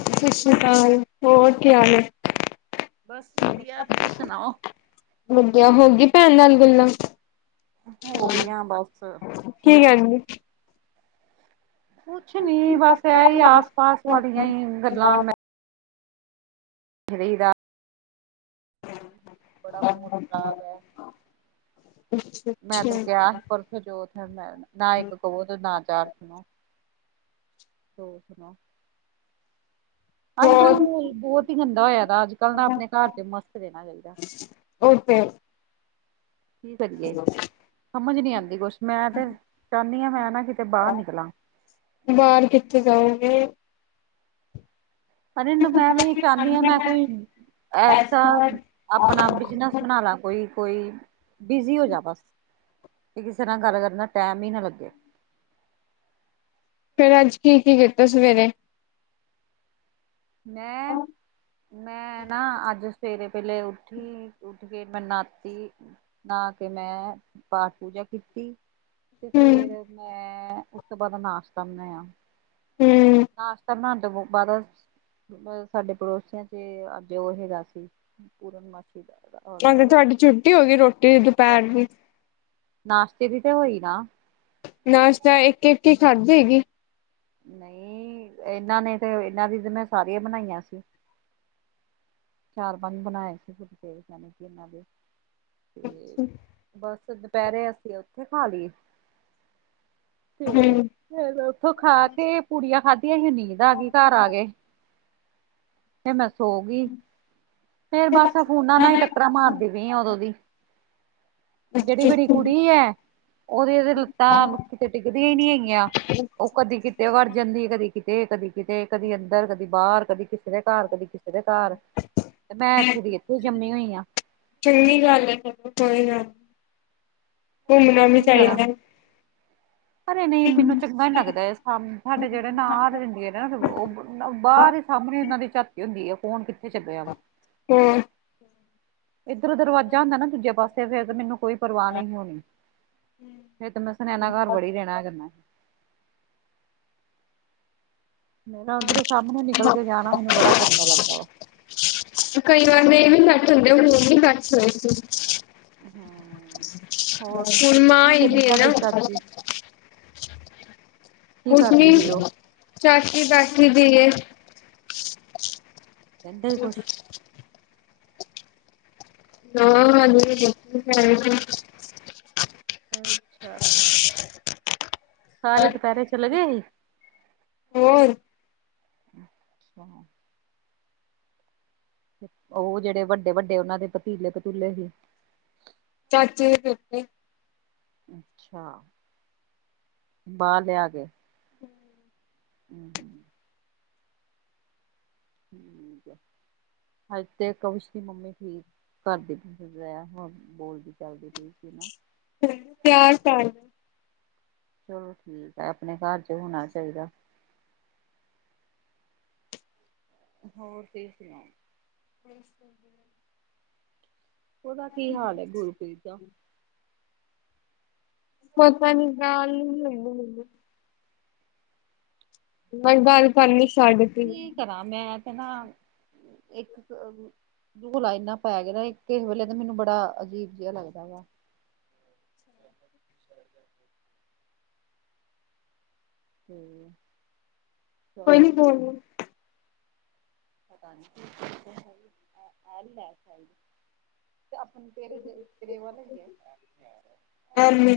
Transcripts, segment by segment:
ਸਤਿ ਸ੍ਰੀ ਅਕਾਲ, ਹੋਰ ਕੀ ਹਾਲ ਹੈ। ਬਸ ਵਧੀਆ ਤੁਸੀਂ ਸੁਣਾਓ ਵਧੀਆ ਹੋ ਗਈ ਭੈਣ ਨਾਲ ਗਲਾ। ਹੋ ਗਇਆਂ ਬਸ, ਕੀ ਠੀਕ ਕਹਿੰਦੀ? ਕੁਛ ਨੀ, ਬਸ ਅੱਛਾ ਇਹ ਹੀ ਆਸ ਪਾਸ ਵਾਲੀਆਂ ਹੀ ਗੱਲਾਂ। ਕਹੀਦਾ। ਬੜਾ ਮੂਡ ਖ਼ਰਾਬ ਹੈ। ਮੈਂ ਤ ਅੱਛਾ। ਕਿਹਾ ਪਰਸੌ ਛੋਥ, ਨਾ ਇੱਕ ਕਵੋ ਤੇ ਨਾ ਚਾਰ ਸੁਣੋ। ਹੋਰ ਸੁਣਾਓ ਅੱਜ ਕੱਲ੍ਹ ਹੋਰ ਮਾਹੌਲ ਬਹੁਤ ਹੀ ਗੰਦਾ ਹੋਇਆ ਦਾ, ਅੱਜ ਕੱਲ੍ਹ ਨਾ ਆਪਣੇ ਘਰ ਚ ਮਸਤ ਰਹਿਣਾ ਚਾਹੀਦਾ ਓਵੀ ਫੇਰ ਕੀ ਕਰੀਏ, ਸਮਝ ਨੀ ਆਉਂਦੀ ਕੁਛ, ਮੈਂ ਤੇ ਚਾਹੁੰਦੀ ਹਾਂ, ਮੈਂ ਨਾ ਕਿਤੇ ਬਾਹਰ ਨਿਕਲਾਂ। ਬਾਹਰ ਕਿੱਥੇ ਜਾਊਗੇ ਅ ਮੈਂ ਵੀ ਇਹ ਚਾਹੁੰਦੀ ਹਾਂ, ਮੈਂ ਕੋਈ ਐਸਾ ਆਪਣਾ ਬਿਜਨਸ ਬਣਾ ਲਾ ਕੋਈ, ਕੋਈ ਬਿਜੀ ਹੋ ਜਾ ਬਸ ਕਿ ਕਿਸੇ ਨਾਲ ਗੱਲ ਕਰਨ ਨਾ ਟਾਈਮ ਹੀ ਨਾ ਲੱਗੇ ਫਿਰ ਅੱਜ ਕੀ ਕੀ ਕੀਤਾ ਸਵੇਰੇ ਮੈਂ ਹੂੰ। ਮੈਂ ਨਾ ਅੱਜ ਸਵੇਰੇ ਪਹਲੇ ਉਠੀ, ਉੱਠ ਕੇ ਮੈਂ ਨਾਤੀ ਨਾ ਕੇ ਮੈਂ ਪਾਠ ਪੂਜਾ ਕੀਤੀ ਤੇ ਫੇਰ ਮੈਂ, ਉਸ ਤੋਂ ਬਾਅਦ ਨਾਸ਼ਤਾ ਬਣਾਇਆ ਹੂ ਨਾਸ਼ਤਾ ਬਣਾਉਣ ਦੇ ਬਾਦ, ਰੋਜ਼ ਸਾਡੇ ਪੜੋਸੀਆਂ ਚ ਅੱਜ ਉਹ ਹੈਗਾ ਸੀ ਪੂਰਨ ਮਾਸ਼ੀ ਤਾਂ ਤੇ ਤੁਹਾਡੀ ਛੁੱਟੀ ਹੋ ਗਈ ਰੋਟੀ ਦੁਪਹਿਰ ਦੀ ਨਾਸ਼ਤੇ ਦੀ ਤੇ ਹੋਈ ਨਾ ਨਾਸ਼ਤਾ ਇੱਕ ਇੱਕ ਹੀ ਖਾਧੀ ਹੈਗੀ ਨਹੀਂ ਇਹਨਾਂ ਨੇ, ਤੇ ਇਹਨਾਂ ਦੀ ਤੇ ਮੈਂ ਸਾਰੀਆਂ ਬਣਾਈਆਂ ਸੀ ਚਾਰ ਪੰਜ ਬਣਾਏ ਸੀ, ਫੁਲਕੇ ਇਹਨਾਂ ਦੇ ਤੇ ਬਸ ਦੁਪਹਿਰੇ ਅਸੀਂ ਉੱਥੇ ਖਾ ਲੀ ਤੇ ਹੂੰ। ਫੇਰ ਉੱਥੋਂ ਖਾ ਕੇ, ਪੁੂੜੀਆਂ ਖਾਧੀਆਂ ਸੀ, ਨੀਂਦ ਆ ਗਈ, ਘਰ ਆ ਗੇ। ਫਿਰ ਮੈਂ ਸੋ ਗਈ। ਫੇਰ ਅੱਛਾ ਬਸ ਫੋਨਾ ਨਾਲ ਹੀ ਟੱਕਰਾਂ ਮਾਰਦੀ ਪਈ ਆ ਉਦੋਂ ਦੀ ਜਿਹੜੀ ਮੇਰੀ ਅੱਛਾ। ਕੁੜੀ ਹੈ ਉਹਦੀ ਤੇ ਲੱਤਾਂ ਤੇ ਟਿੱਕਦੀਆਂ ਹੀ ਨਹੀਂ ਹੈਗੀਆਂ। ਉਹ ਕਦੀ ਕਿਤੇ ਵਰ ਜਾਂਦੀ ਕਦੀ ਕਿਤੇ ਕਦੀ ਕਿਤੇ ਕਦੀ ਅੰਦਰ ਕਦੀ ਬਾਹਰ ਕਦੀ ਕਿਸੇ ਦੇ ਘਰ ਕਦੀ ਕਿਸੇ ਦੇ ਘਰ ਤੇ ਮੈਂ ਇੱਥੇ ਦੀ ਇੱਥੋਂ ਜੰਮੀ ਹੋਈ ਆਂ। ਚੰਗੀ ਗੱਲ ਹੈ ਕੋਈ ਗੱ ਕੀ ਕਰਾਂ ਚਾਹੀਦਾ। ਅਰੇ ਨਹੀਂ ਮੈਨੂੰ ਚੰਗਾ ਨ ਲੱਗਦਾ। ਸਾਡੇ ਜਿਹੜੇ ਨਾਰ ਰਹਿੰਦੀ ਏ ਨੇ ਉਹ ਸਗੋਂ ਬਾਹਰ ਹੀ ਸਾਹਮਣੇ ਉਹਨਾਂ ਦੀ ਝ ਹੁੰਦੀ ਆ ਕੌਣ ਕਿੱਥੇ ਚੱਲਿਆ। ਹੋਰ ਇੱਧਰ ਦਰਵਾਜ਼ਾ ਹੁੰਦਾ ਨਾ ਦੂਜੇ ਪਾਸੇ ਫਿਰ ਮੈਨੂੰ ਕੋਈ ਪਰਵਾਹ ਨਹੀਂ ਹੋਣੀ ਫਿਰ ਤੇ ਮੈਂ ਸੁਨੈਨਾ ਘਰ ਬੜੀ ਰਹਿਣਾ ਸੀ। ਮੇਰਾ ਉਧਰੋਂ ਸਾਹਮਣੇ ਨਿਕਲ ਕੇ ਜਾਣਾ ਮੈਨੂੰ ਬੜਾ ਗੰਦਾ ਲੱਗਦਾ ਵਾ। ਕਈ ਵਾਰ ਦੇ ਇਹ ਵੀ ਕੱਟ ਹੁੰਦੇ ਹੂਣ ਵੀ ਕੱਟ ਹੋਏ ਸੀ। ਹੂੰ। ਹੋਰ ਹੁਣ ਮਾਂ ਕੀ ਆਈ ਕਹਿੰਦੀ ਦੀ ਏ ਤੁਹਾਡੀ ਨਾ। ਚਾਚੀ ਕੀ ਕੁਛ ਕਰਦੀ ਨਹੀਂ ਪਈ ਉਹ? ਚਾਚੀ ਬੈਠੀ ਦੀ ਏ। ਕਹਿੰਦੇ ਹੀ ਕੁਛ [unintelligible] ਅੱਛਾ ਸਾਰੇ ਦੁਪਹਿਰੇ ਚਲੇ ਗਏ ਹੀ। ਹੋਰ ਉਹ ਜਿਹੜੇ ਵੱਡੇ -ਵੱਡੇ ਉਹਨਾਂ ਦੇ ਪਤੀਲੇ ਪਤੂਲੇ ਸੀ। [unintelligible] ਅੱਛਾ ਬਾਹਰ ਲਿਆ ਕੇ। [inaudible] ਹੂੰ-ਹੂੰ ਠੀਕ ਹੈ ਅੱਜ ਤੇ ਕਵਿਸ਼ ਦੀ ਮੰਮੀ ਠੀਕ ਘਰ ਕੀ ਚੱਲ ਰਿਹਾ ਬੋਲਦੀ ਚਾਲ ਦੀ ਪਈ ਸੀ ਨਾ। ਚਾਰ ਸਾਲ ਚਲੋ ਠੀਕ ਹੈ ਆਪਣੇ ਘਰ 'ਚ ਹੋਣਾ ਚਾਹੀਦਾ। ਹੋਰ ਤੁਸੀਂ ਸੁਣਾਓ। [inaudible] ਉਹਦਾ ਕੀ ਹਾਲ ਹੈ ਗੁਰਪ੍ਰੀਤ ਦਾ ਪਤਾ ਨਹੀਂ ਜਾਨ ਨਹੀਂ ਦਿੰਦੀ ਮ ਬਸ ਗੱਲ ਕਰਨ ਨੀ ਸਾਡਤੀ। ਕੀ ਕਰਾਂ ਮੈਂ ਤੇ ਨਾ ਇੱਕ ਗੁਲਾਈ ਇੰਨਾ ਪੈ ਗਿਆਦਾ ਕਿਸੇ ਵੇਲੇ ਤਾਂ ਮੈਨੂੰ ਬੜਾ ਅਜੀਬ ਜਿਹਾ ਲੱਗਦਾ ਵਾ। ਹੂੰ ਕੋਈ ਨੀ ਖੋਲ ਲੋ। ਪਤਾ ਨੀ ਐਲ ਹ ਸਾਇਜ [inaudible] ਤੇ ਆਪਣੇ ਤੇਰੇ -ਤੇਰੇ ਵੱਲ ਹੋ ਗਏ। ਐਮੀ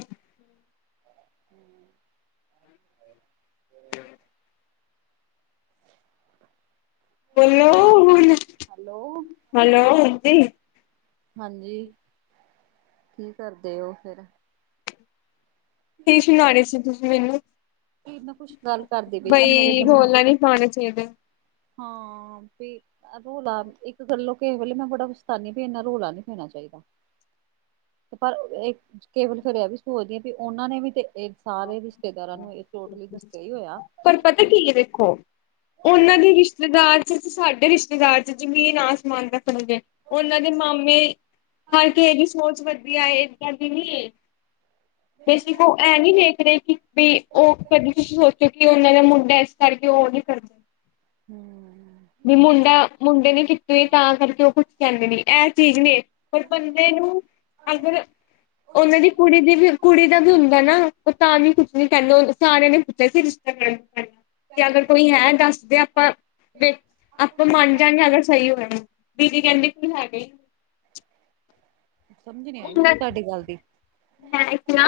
ਹੂੰ [inaudible] ਬੋਲੋ ਗੁੜੀਆ ਹੈਲੋ ਹੈਲੋ ਆਂਟੀ ਹਾਂਜੀ ਕੀ ਕਰਦੇ ਹੋ ਫਿਰ ਕੀ ਸੁਨਾਨੀ ਸੀ ਤੁਸੀਂ ਮੈਨੂੰ ਕੀ ਮੇ ਕੁੱਛ ਗੱਲ ਕਰਦੀ ਪਈ ਸੀ ਮੇਰੇ ਦਮਾਗ ਪੌਣੇ ਛੇ ਦੇ। ਹਾਂ ਪੇ ਅ ਰੋਲਾ ਇੱਕ ਗੱਲੋਂ ਕਿਸ ਵੇਲੇ ਮੈਂ ਬੜਾ ਪਛਤਾਨੀ ਵੀ ਇਨਾ ਰੌਲਾ ਨੀ ਪੈਣਾ ਚਾਹੀਦਾ। ਪਰ ਇਹ ਕਈ ਵਾਰੀ ਇਹ ਵੀ ਸੋਚਦੀਆਂ ਵੀ ਉਹਨਾਂ ਨੇ ਵੀ ਤੇ ਸਾਰੇ ਰਿਸ਼ਤੇਦਾਰਾਂ ਨੂੰ ਇਹ ਟੋਟਲੀ ਦੱਸਿਆ ਹੀ ਹੋਇਆ। ਪਰ ਪਤਾ ਕੀ ਹੈ, ਦੇਖੋ ਉਹਨਾਂ ਦੀ, ਰਿਸ਼ਤੇਦਾਰ ਚ ਤੇ ਸਾਡੇ ਰਿਸ਼ਤੇ ਦਾਰ, ਬਾਜ਼ਾਰ ਚ ਜ਼ਮੀਨ ਆਸਮਾਨ ਰੱਖਣਗੇ, ਉਹਨਾਂ ਦੇ ਮਾਮੇ ਹਰ ਕਿਸੇ ਦੀ ਸੋਚ, ਵਧੀਆ, ਏਸ ਕਰਕੇ ਨੀ ਐ, ਬੇਸਿਕ ਉਹ ਐੰਵੀ ਨੇ। ਵੀ, ਉਹ ਕਦੇ ਤੁਸੀਂ ਸੋਚੋ ਕਿ ਉਹਨਾਂ ਦਾ ਮੁੰਡਾ, ਇਸ ਕਰਕੇ ਉਹ ਨਹੀਂ ਕਰਦੇ। ਹਮਮ ਵੀ ਮੁੰਡਾ, ਮੁੰਡੇ ਨੇ ਕੀਤੇ ਤਾਂ, ਕਰਕੇ ਉਹ ਕੁੱਛ ਕਹਿੰਦੇ ਨਹੀਂ ਇਹ ਚੀਜ਼ ਨੇ ਪਰ ਬੰਦੇ ਨੂੰ, ਅਗਰ ਉਹਨਾਂ ਦੀ ਕੁੜੀ ਦੀ ਵੀ ਕੁੜੀ ਦਾ ਵੀ ਹੁੰਦਾ ਨਾ, ਉਹ ਤਾਂ ਵੀ ਕੁੱਛ ਨੀ ਕਹਿੰਦੇ, ਸਾਰਿਆਂ ਨੇ ਪੁੱਛਿਆ ਸੀ, ਰਿਸ਼ਤੇ ਦਾ ਤੇ, ਅਗਰ ਕੋਈ ਹੈ, ਦੱਸਦੇ ਆਪਾਂ ਆਪਾਂ ਮੰਨ ਜਾਂਗੇ, ਅਗਰ ਸਹੀ ਹੋਇਆ, ਦੀਦੀ ਕਹਿੰਦੇ, ਕਿ ਹੈਗੇ। ਸਮਝ ਨੀ, ਆਈ ਉਹਨਾਂ ਮੈਨੂੰ ਤੁਹਾਡੀ ਗੱਲ ਦੀ। ਮੈਂ ਕਿਹਾ,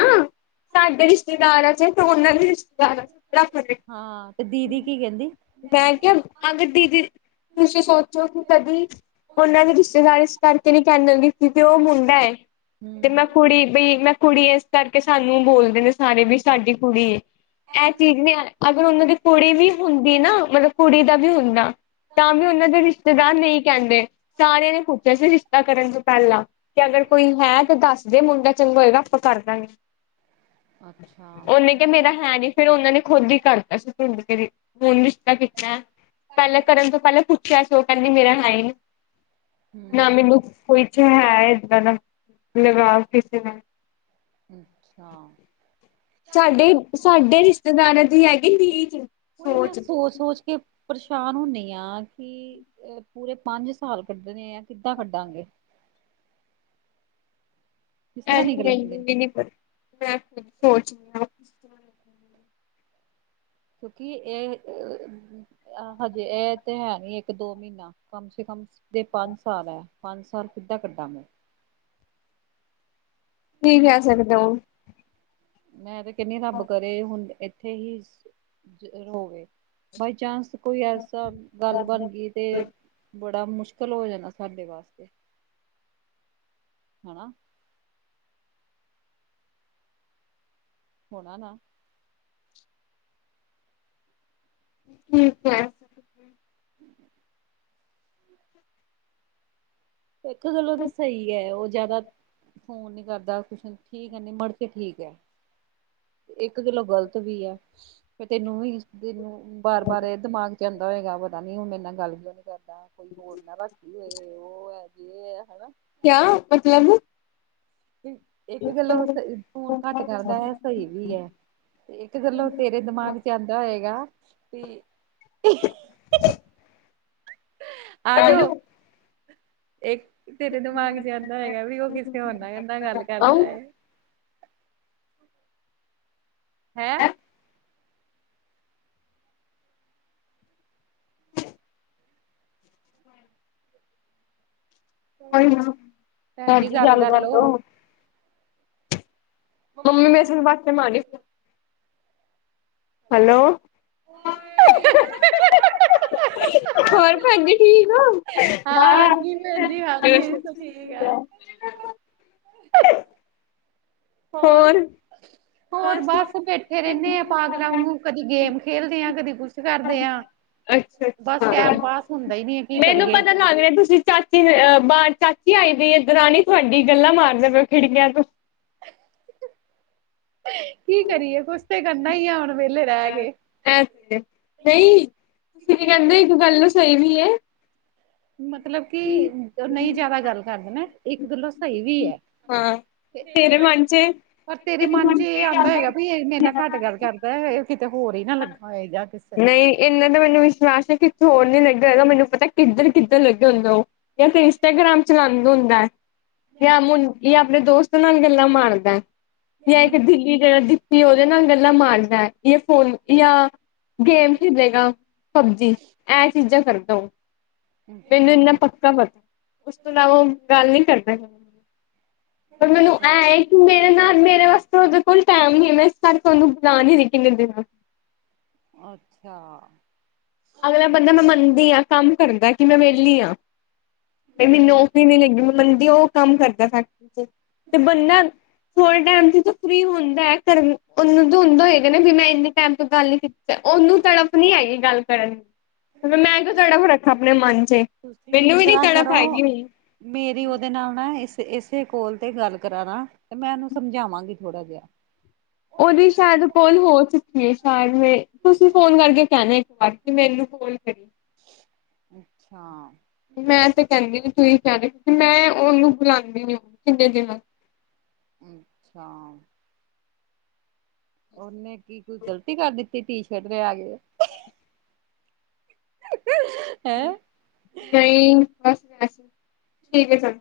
ਸਾਡੇ ਰਿਸ਼ਤੇਦਾਰ ਐਂ, ਚਾਹੇ ਤੂੰ ਉਹਨਾਂ ਦੀ ਰਿਸ਼ਤੇਦਾਰ ਐਂ ਹਾਂ, ਤੇ ਦੀਦੀ ਕੀ ਕਹਿੰਦੀ? ਮੈਂ ਕਿਹਾ, ਅਗਰ ਦੀਦੀ, ਤੁਸੀਂ ਸੋਚੋ ਕਿ ਕਦੀ ਉਹਨਾਂ ਨੇ ਰਿਸ਼ਤੇਦਾਰ, ਇਸ ਕਰਕੇ ਨਹੀਂ ਕਹਿੰਦੇ, ਬੀ ਕੀਤੀ, ਕਿਉਂਕਿ ਉਹ ਮੁੰਡਾ ਹੈ। ਹਮਮ ਬਈ, ਮੈਂ ਕੁੜੀ ਆਂ, ਇਸ ਕਰਕੇ ਸਾਨੂੰ ਬੋਲਦੇ ਨੇ ਸਾਰੇ ਵੀ, ਸਾਡੀ ਕੁੜੀ ਐ, ਇਹ ਚੀਜ਼ ਨਹੀਂ ਅਗਰ ਉਹਨਾਂ ਦੀ ਕੁੜੀ ਵੀ ਹੁੰਦੀ ਨਾ, ਮਤਲਬ ਕੁੜੀ ਦਾ ਵੀ ਹੁੰਦਾ ਤਾਂ, ਵੀ ਉਹਨਾਂ ਦੇ ਰਿਸ਼ਤੇਦਾਰ ਨੇ, ਏਹੀ ਕਹਿੰਦੇ ਸਾਰਿਆਂ ਨੇ ਪੁੱਛਿਆ ਸੀ, ਰਿਸ਼ਤਾ ਕਰਨ ਤੋਂ ਪਹਿਲਾਂ ਕਹਿੰਦੇ, ਕੋਈ ਹੈ, ਤੇ ਦੱਸ ਦੇ ਮੁੰਡਾ ਚੰਗਾ ਹੋਏਗਾ, ਆਪਾਂ ਕਰ ਦਾਂਗੇ। ਅੱਛਾ। ਉਹਨੇ ਕਿਹਾ, ਮੇਰਾ ਹੈ ਨਹੀਂ, ਫੇਰ ਉਹਨਾਂ ਨੇ ਖੁਦ ਹੀ ਕਰਤਾ ਸੀ, ਪਿੰਡ ਤੇ ਰਿਸ਼ਤਾ, ਹੁਣ ਰਿਸ਼ਤਾ ਕੀਤਾ। ਪਹਿਲਾਂ ਕਰਨ ਤੋਂ ਪਹਿਲਾਂ ਪੁੱਛਿਆ ਸੀ, ਉਹ ਕਹਿੰਦੀ ਮੇਰਾ ਹੈ ਹੀ ਨਹੀਂ। ਨਾ, ਹੂੰ ਮੈਨੂੰ ਕੁਛ ਹੈ ਇੱਦਾਂ ਦਾ ਲਗਾਵ ਕਿਸ ਅੱਛਾ। ਸਾਡੇ, ਸਾਡੇ, ਰਿਸ਼ਤੇਦਾਰਾਂ ਦੀ ਹੈਗੀ ਨੀਜ ਓਹੀ, ਬਸ ਸੋਚ- ਸੋਚ ਕੇ ਪਰੇਸ਼ਾਨ ਹੁੰਦੀ ਆ, ਕਿ ਪੂਰੇ ਪੰਜ ਸਾਲ ਕੱਢਣੇ ਆ, ਕਿੱਦਾਂ ਕੱਢਾਂਗੇ। ਕਿਸ ਐ ਤਰ੍ਹਾਂ ਤੇ, ਨਿਕਲਾਂਗੇ ਮੈਨੂੰ ਵੀ ਨਹੀਂ ਪਤਾ, ਮੈਂ ਸੋਚਦੀ ਆਂ ਕਿਉਂਕਿ, ਏ ਆਹ, ਹਜੇ ਇਹ ਤੇ ਹੈ ਨੀ, ਇੱਕ ਦੋ ਮਹੀਨਾ ਕਮ ਸੇ ਕਮ ਜੇ ਪੰਜ ਸਾਲ ਹੈ, ਪੰਜ ਸਾਲ ਕਿੱਦਾਂ ਕੱਢਾਂਗੇ। ਕੀ, ਕਿਹ ਸਕਦੇ? ਮੈਂ ਤੇ, ਕਹਿੰਦੀ ਰੱਬ ਕਰੇ ਹੁਣ ਇੱਥੇ ਹੀ ਹੋਵੇ ਬਾਇਚਾਂਸ ਕੋਈ, ਐਸਾ ਗੱਲ ਬਣ ਗਈ। ਤੇ, ਬੜਾ ਮੁਸ਼ਕਿਲ ਹੋ ਜਾਣਾ, ਸਾਡੇ ਵਾਸਤੇ ਹਨਾ ਹੋਣਾ ਨਾ? ਠੀਕ ਹੈ। [inaudible] ਇੱਕ ਗੱਲੋਂ ਤੇ ਸਹੀ ਹੈ, ਉਹ ਜ਼ਿਆਦਾ ਫੋਨ ਨਹੀਂ ਕਰਦਾ। ਠੀਕ ਹੈ, ਨਹੀਂ ਮੁੜਕੇ ਠੀਕ ਹੈ। ਇੱਕ ਗੱਲੋਂ ਗ਼ਲਤ ਵੀ ਆ, ਫੇਰ ਤੈਨੂੰ ਵੀ ਤੈਨੂੰ ਬਾਰ -ਬਾਰ, ਇਹ ਦਿਮਾਗ ਚ ਆ ਆਂਦਾ ਹੋਏਗਾ, ਪਤਾ ਨੀ ਮੇਰੇ ਨਾਲ ਗੱਲ ਕਿਉਂ ਨਹੀਂ ਕਰਦਾ, ਕੋਈ ਹੋਰ ਨਾ ਰੱਖ ਲਈ ਹੋਏ, ਉਹ ਹੈ ਯੇ ਹੈ, ਹੈਨਾ। ਕਿਆ? ਮਤਲਬ ਤੇ, ਇੱਕ ਗੱਲੋਂ ਸ ਫੋਨ ਘੱਟ ਕਰਦਾ ਹੈ, ਸਹੀ ਵੀ ਹੈ। ਇੱਕ ਗੱਲੋਂ, ਤੇਰੇ ਦਿਮਾਗ ਚ ਆਉਂਦਾ ਹੋਏਗਾ ਬੀ ਆਜੋ। ਹੈਲੋ ਇੱਕ ਤੇਰੇ ਦਿਮਾਗ ਚ, ਏਹ ਆਉਂਦਾ ਹੋਏਗਾ ਵੀ, ਉਹ ਕਿਸੇ ਹੋਰ ਨਾਲ ਨਾ ਗੱਲ ਕਰਦਾ। ਹੈਂ? [inaudible] ਪੰਜ। ਕੋਈ ਨਾ ਭੈਣ ਜੀ ਭਾਂਜੀ ਗੱਲ ਕਰ ਕਰਲੋ ਲਓ। ਮੰਮੀ ਮੈਂਸ ਬਾਤ ਨਹੀਂ ਮਾਰੀ ਹੈਲੋ ਆ। ਹ ਹਾ ਹਹ। ਹੋਰ ਭੈਣ ਜੀ ਠੀਕ ਹਾਂ ਆ ਹਾ। ਹਾਂਜੀ ਭੈਣ ਜੀ ਹਾਂਜੀ ਸਭ ਠੀਕ ਆ ਠੇਆ ਹੋਰ। ਹੋਰ ਬਸ ਬੈਠੇ ਰਹਿੰਦੇ ਆ ਪਾਗਲਾ ਆਂਗੂ ਕਦੀ ਗੇਮ ਖੇਲਦੇ ਹਾਂ ਕਦੀ ਕੁਛ ਕਰਦੇ ਹਾਂ ਅੱਛਾ ਬਸ ਟੈਮ ਅੱਛਾ ਪਾਸ ਹੁੰਦਾ ਹੀ ਨਹੀਂ ਹੈ ਕੀ ਮੈਨੂੰ ਕਰੀਏ? ਪਤਾ ਲੱਗ ਰਿਹਾ ਤੁਸੀਂ ਚਾਚੀ ਅ ਬ ਚਾਚੀ ਆਈ ਦ ਰਾਣੀ ਤੁਹਾਡੀ ਗੱਲਾਂ ਮਾਰਦੇ ਪ ਖਿੜਕੀਆਂ ਤੋਂ। ਕੀ ਕਰੀਏ ਕੁਛ ਤੇ ਕਰਨਾ ਹੀ ਆ ਹੁਣ ਵਿਹਲੇ ਰਹਿ ਕੇ ਐਸ ਨਹੀਂ ਤੁਸੀਂ ਕੀ ਕਹਿੰਦੇ ਇੱਕ ਗੱਲ ਸਹੀ ਵੀ ਹੈ। ਮਤਲਬ ਕਿ ਨਹੀਂ ਜਿਆਦਾ ਗੱਲ ਕਰਦੇਣਾ ਇੱਕ ਗਲੋਂ ਸਹੀ ਵੀ ਹੈ। ਹਾਂ ਤੇਰੇ ਮਨ ਚ ਪਰ ਤੇਰੇ ਮਨ ਚ ਇਹ ਆਉਂਦਾ ਹੋਏਗਾ ਵੀ ਮੇਰੇ ਨਾ ਘੱਟ ਗੱਲ ਕਰ ਇਹ ਕਿਤੇ ਹੋਰ ਹੀ ਨਾ ਲੱਗਾ ਹੋਏ ਜਾ ਕਿਸੇ ਨਹੀਂ ਇਹੰਨਾ ਤਾ ਮੈਨੂੰ ਵਿਸ਼ਵਾਸ ਹੈ ਕਿ ਹੋਰ ਨੀ ਲੱਗਿਆ ਹੈਗਾ ਮੈਨੂੰ ਪਤਾ ਕਿੱਧਰ ਕਿੱਧਰ ਲੱਗਿਆ ਹੁੰਦਾ ਉਹ ਜਾਂ ਫਿਰ ਇੰਸਟਾਗ੍ਰਾਮ ਚਲੰਦੇ ਹੁੰਦਾ। ਜਾਂ ਮੁ ਜਾਂ ਆਪਣੇ ਦੋਸਤ ਨਾਲ ਗੱਲਾਂ ਮਾਰਦਾ ਜਾਂ ਇੱਕ ਦਿੱਲੀ ਦੇ ਦਿ ਕੀ ਉਹਦੇ ਨਾਲ ਗੱਲਾਂ ਮਾਰਨਾ ਇਹ ਫੋਨ ਜਾਂ ਗੇਮ ਖੇਲੇਗਾ ਪਬਜੀ ਇਹ ਚੀਜ਼ਾਂ ਕਰਦ ਮੈਨੂੰ ਇੰਨਾ ਅੱਛਾ ਪ ਉਸ ਤੋਂ ਇਲਾਵਾ ਗੱਲ ਨੀ ਕਰਦਾ ਹੈਗਾ ਪਰ ਮੈਨੂੰ ਅੱਛਾ ਇਹ ਹੈ। ਮੇਰੇ ਨਾਲ ਮੇਰੇ ਵਾਸਤੇ ਉਹਦੇ ਕੋਲ ਟਾਈਮ ਨਹੀ ਮੈਂ ਇਸ ਕਰਕੇ ਉਹਨੂੰ ਬੁਲਾ ਨਹੀ ਸੀ ਰਹੀ ਕਿੰਨੇ ਦਿਨਾਂ ਅੱਛਾ। ਅਗਲਾ ਬੰਦਾ ਮੈਂ ਮੰਨਦੀ ਹਾਂ ਕੰਮ ਕਰਦਾ ਕਿ ਮੈਂ ਵਿਹਲੀ ਹਾਂ ਬ ਮੈਨੂੰ ਹਮ ਨੌਕਰੀ ਨੀ ਲੱਗੀ ਮੰਨਦੀ ਉਹ ਕੰਮ ਕਰਦਾ ਫੈਕਟਰੀ ਚ ਤੇ ਬੰਦਾ ਥੋ੍ਹੇ ਟਾਈਮ ਤੇ ਫਰੀ ਹੁੰਦਾ ਉਹਨਾਂ ਨੂੰ ਹੁੰਦਾ ਹੋਏਗਾ ਨਾ ਵੀ ਮੈਂ ਇਨੇ ਟਾਈਮ ਤੋਂ ਗੱਲ ਨੀ ਕੀਤੀ ਤੇ ਉਹਨੂੰ ਤੜਫ ਨਹੀ ਹੈਗੀ ਗੱਲ ਕਰਨ ਦੀ ਮੈਂ ਕਿਉ ਤੜਫ ਰੱਖਾ ਆਪਣੇ ਮਨ ਚ ਤੁਸੀਂ ਇਸ ਮੈਨੂੰ ਵੀ ਨੀ ਤਰ੍ਹਾਂ ਤੜਫ ਕਰੋ ਆਏ ਗੀ ਹੁ ਮੇਰੀ ਉਹਦੇ ਨਾਲ ਨਾ ਇਸ ਇਸੇ ਕੋਲ ਤੇ ਗੱਲ ਕਰਾਂਣਾ ਤੇ ਮੈਂ ਉਹਨੂੰ ਸਮਝਾਵਾਂਗੀ ਥੋੜਾ ਜਿਹਾ। ਉਹਦੀ ਸ਼ਾਇਦ ਕੋਲ ਹੋ ਚੁੱਕੀ ਹੈ ਸ਼ਾਇਦ ਮੈਂ ਤੁਸੀਂ ਫੋਨ ਕਰਕੇ ਕਹਿਣਾ ਇੱਕ ਵਾਰ ਕਿ ਮੈਨੂੰ ਕੋਲ ਕਰੀਏ ਅੱਛਾ। ਮੈਂ ਤੇ ਕਹਿੰਦੀ ਨੀ ਤੁੂੰਂ ਈ ਕਹਿ ਦੇ ਮੈਂ ਉਹਨੂੰ ਬੁਲਾਉਂਦੀ ਨ ਕਿੰਨੇ ਦਿਨਾਂ ਹਮ ਅੱਛਾ। ਉਹਨੇ ਕੀ ਕੋਈ ਗ਼ਲਤੀ ਕਰ ਦਿੱਤੀ ਟੀਸ਼ਰਟ ਲਿਆ ਆ ਗ ਹ ਹਾ ਆ। ਨਹੀਂ ਬਸ ਵਸੀ ਠੀਕ ਹੈ ਚਲ